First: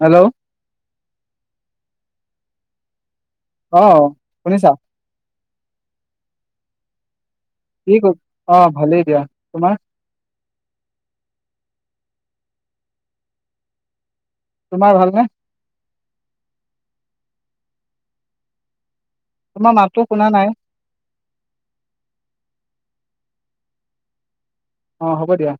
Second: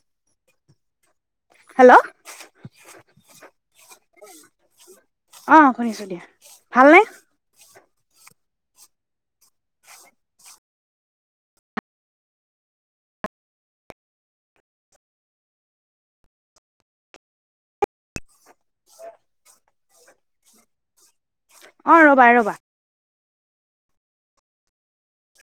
Hello hello অ শুনিছা অ শুনিছোঁ দিয়া ভালনে কি ক অ ভালেই দিয়া তোমাৰ তোমাৰ ভালনে তোমাৰ মাতটো শুনা নাই অ ৰ'বা ৰ'বা অ হ'ব দিয়া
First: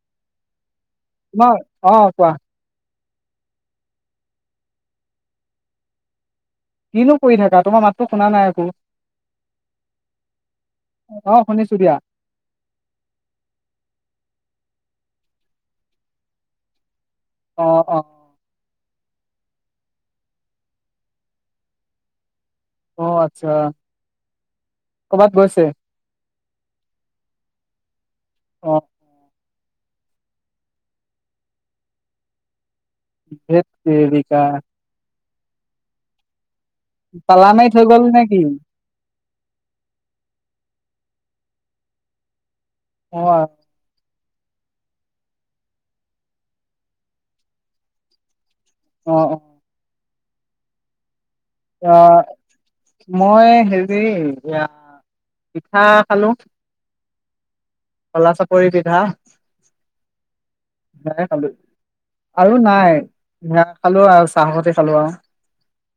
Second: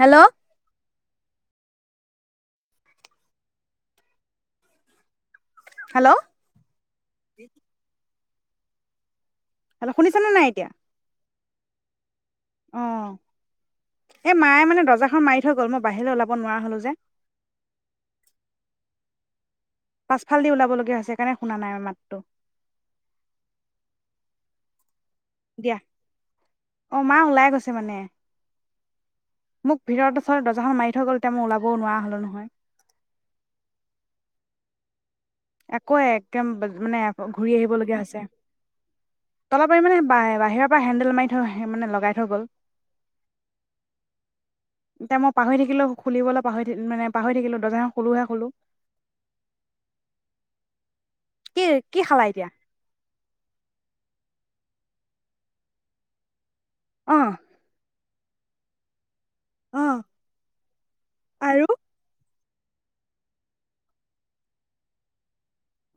হেল্ল। অ অ', কোৱা। হেল্ল। কিনো কৰি থাকা তোমাৰ মাততো শুনা নাই আকৌ। হেল্ল শুনিছানে নাই এতিয়া। অ', শুনিছোঁ দিয়া। অ', এই মায়ে মানে দৰ্জাখন মাৰি থৈ গ'ল মই বাহিৰলৈ ওলাব নোৱাৰা হলো যে। অ', অ'। পাছফাল দি ওলাবলগীয়া হৈছে সেইকাৰণে শুনা নাই মাতটো। অ', আচ্ছা কৰ'বাত গৈছে। অ', মা ওলাই গৈছে মানে। অ'। মোক ভিতৰত ওৰত দৰ্জাখন মাৰি থৈ গ'ল এতিয়া মই ওলাবও নোৱাৰা হলো নহয়। ধেট তেৰিকা। আকৌ একদম মানে তালা ঘূৰি মাৰি আহিব থৈ লগীয়া গ'ল নে হৈছে। কি তলপাৰ মানে বাহিৰৰ পৰা হেণ্ডেল মাৰি থৈ মানে লগাই থৈ গ'ল। অ'। এতিয়া মই পাহৰি থাকিলো খুলিবলৈ পাহৰি থৈ মানে পাহৰি থাকিলো দৰ্জাখন খোলোহে কলো। অ', অ'। কি কি খালা অ', এতিয়া মই হেৰি এতিয়া পিঠা খালোঁ। অ'। খোলা চাপৰি পিঠা। অ'। মানে খালো। আৰু নাই ভাত খালোঁ আৰু চাহপাতি খালোঁ আৰু।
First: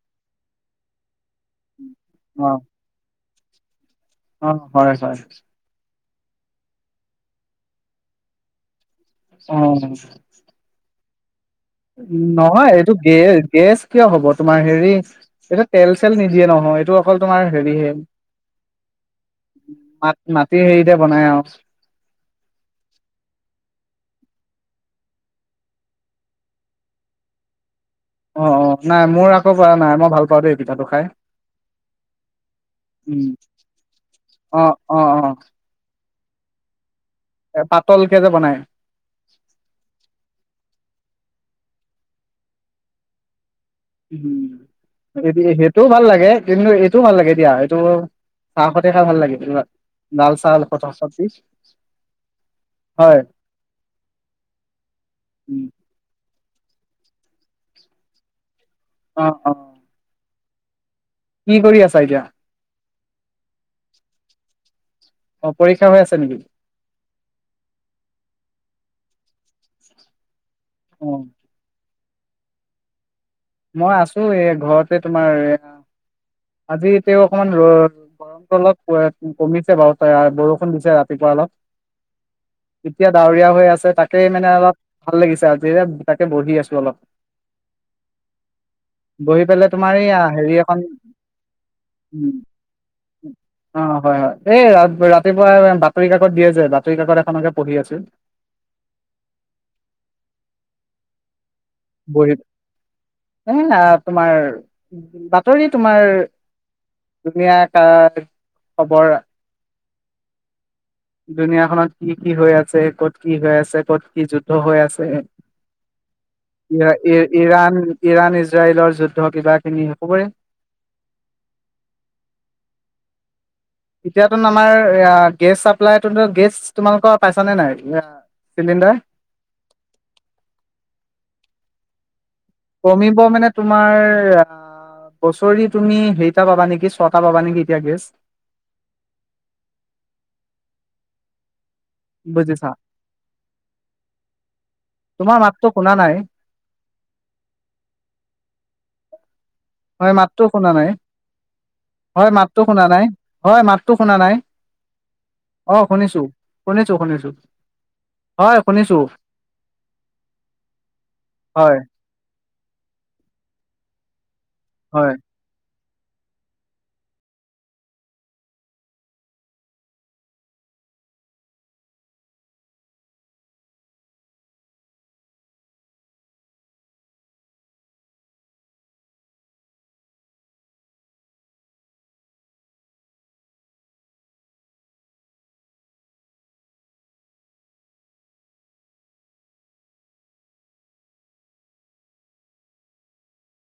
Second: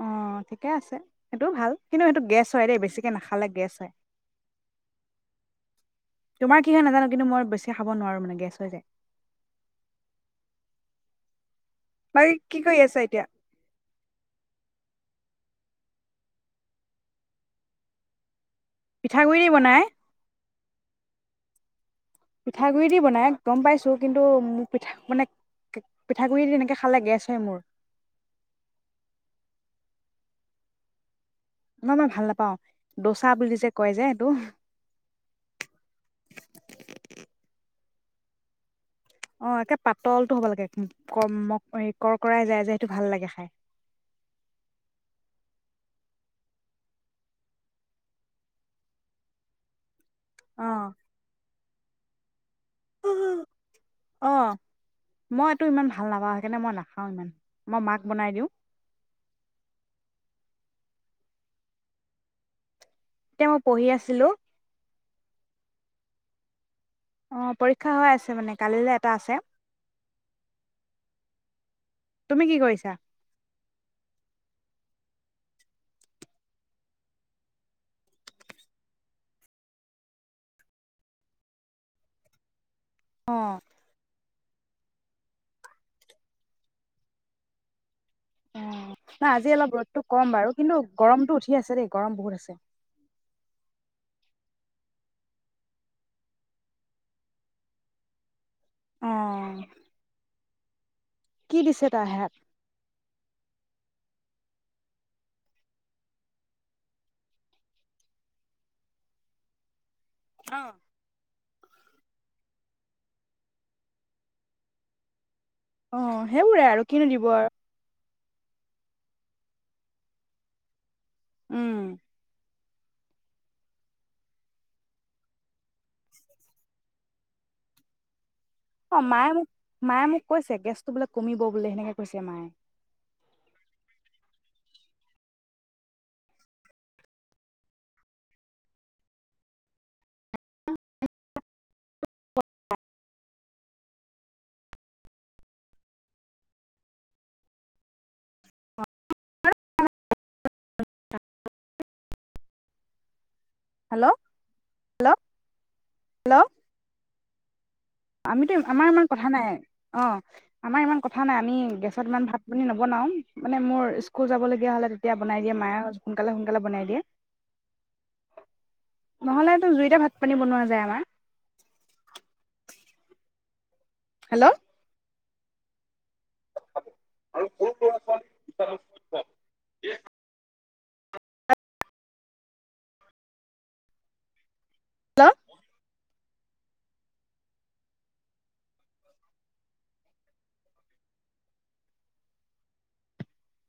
অ', ঠিকে আছে সেইটোও ভাল কিন্তু সেইটো অ গেছ হয় দেই বেছিকে নাখালে গেছ হয়। অ', হয় হয়। তোমাৰ কি হয় নাজানো কিন্তু মই বেছি খাব নোৱাৰো মানে গেছ হৈ যায়। অ'। বাকী কি নহয় কৰি এইটো আছা গে এতিয়া? গেছ কিয় হব তোমাৰ হেৰি এইটো তেল চেল নিদিয়ে নহয় এইটো অকল তোমাৰ হেৰি হে। পিঠাগুড়ি বনায়। মাটি হেৰিতে বনাই আৰু। পিঠাগুডৰি দি বনাই গম পাইছোঁ কিন্তু মোক পিঠা মানে পিঠাগুড়ি তেনেকে খালে গেছ হয় মোৰ। অ অ নাই মোৰ আকৌ ব নাই মই ভাল পাওঁ দেই পিঠাটো খাই। নহয় মই ভাল নাপাওঁ দচা উম, বুলি যে কয় যে এইটো অ', অ'। এ পাতল কে যে বনায়। অ', একে পাতলটো হ'ব লাগে কমক কৰ্কৰাই যায় যে সেইটো ভাল লাগে খাই। উম সেই সেইটোও ভাল লাগে কিন্তু এইটোও ভাল লাগে দিয়া এইটো চাহ খতে খাই ভাল লাগো লাল চাল অ', [unintelligible] চবজি। অহ মই এইটো ইমান ভাল ভাল নাপাওঁ সেই কাৰণে মই নাখাওঁ ইমান মই মাক বনাই দিওঁ। অ অ। কি কৰি আছা এতিয়া? তেওঁ পঢ়ি আছিলো। অ', পৰীক্ষা হৈ আছে নেকি? অ', পৰীক্ষা হৈ আছে মানে কালিলৈ এটা আছে। অ'। তুমি কি কৰিছা? মই আছো এই ঘৰতে তোমাৰ এ, আজি তেওঁ অকমান ৰ গৰমটো অলপ প উম কমিছে বাৰু তই বৰষুণ দিছে, ৰাতিপুৱা অলপ। এতিয়া ডাৱৰীয়া অ', হৈ আছে তাকে মানে অলপ ভাল লাগিছে আজি তাত তাকে বহি আছো অলপ। অ, নাই বহি আজি পেলাই অলপ তোমাৰ ৰ'দটো এই আ, কম বাৰু হেৰি এখন কিন্তু গৰমটো উঠি আছে দেই গৰম বহুত আছে। উম। অ, হয় হয়, এই ৰা ৰাতিপুৱা বাতৰি কাকত দিয়ে যে, বাতৰি কাকত এখনকে পঢ়ি আছিল। অ'। কি দিছে? তাই হাত? বহিত, এ না তোমাৰ, বাতৰি তোমাৰ ধুনীয়া তাৰ খবৰ অ'। দুুনীয়াখনত কি কি হৈ আছে? ক'ত কি হৈ আছে? ক'ত কি যুদ্ধ হৈ আছে? অ', সেইবোৰে আৰু ইৰা কিনো দিব ই আৰু ইৰাণ ইৰাণ ইজৰাইলৰ যুদ্ধ কিবাখিনি হো পৰে। উম। এতিয়াতো নামাৰ এয়া গেছ চাপ্লাই তহঁতৰ গেছ তোমালোকৰ পাইছা নে নাই? আ চিলিণ্ডা অ', মায়ে মোক, মায়ে মোক কৈছে গেছটো বোলে কমিব বুলি সেনেকে কৈছে মায়ে। কমিব মানে তোমাৰ আ বছৰি তুমি সেইটা পাবা নেকি ছটা পাবা নেকি এতিয়া গেছ? বুজিছা? তোমাৰ মাতটো শুনা নাই। হয় মাতটো শুনা নাই, হয় মাতটো শুনা নাই। হয়, মাতটো হেল্ল' শুনা নাই। হেল্ল' অ, শুনিছো, হেল্ল' শুনিছো, শুনিছো। আমিতো হয় আমাৰ শুনিছো ইমান কথা নাই। অ, আমাৰ ইমান কথা নাই, আমি হয় গেছ তাত ইমান ভাত - পানী নবনাও? মানে মোৰ স্কুল যাবলগীয়া হলে হয় তেতিয়া বনায় দিয়ে মায়ে, সোনকালে - সোনকালে বনাই দিয়ে। নহ'লেতো দুুইটা ভাত - পানী বনোৱা যায় আমাৰ। হেল্ল? [unintelligible] হেল্ল?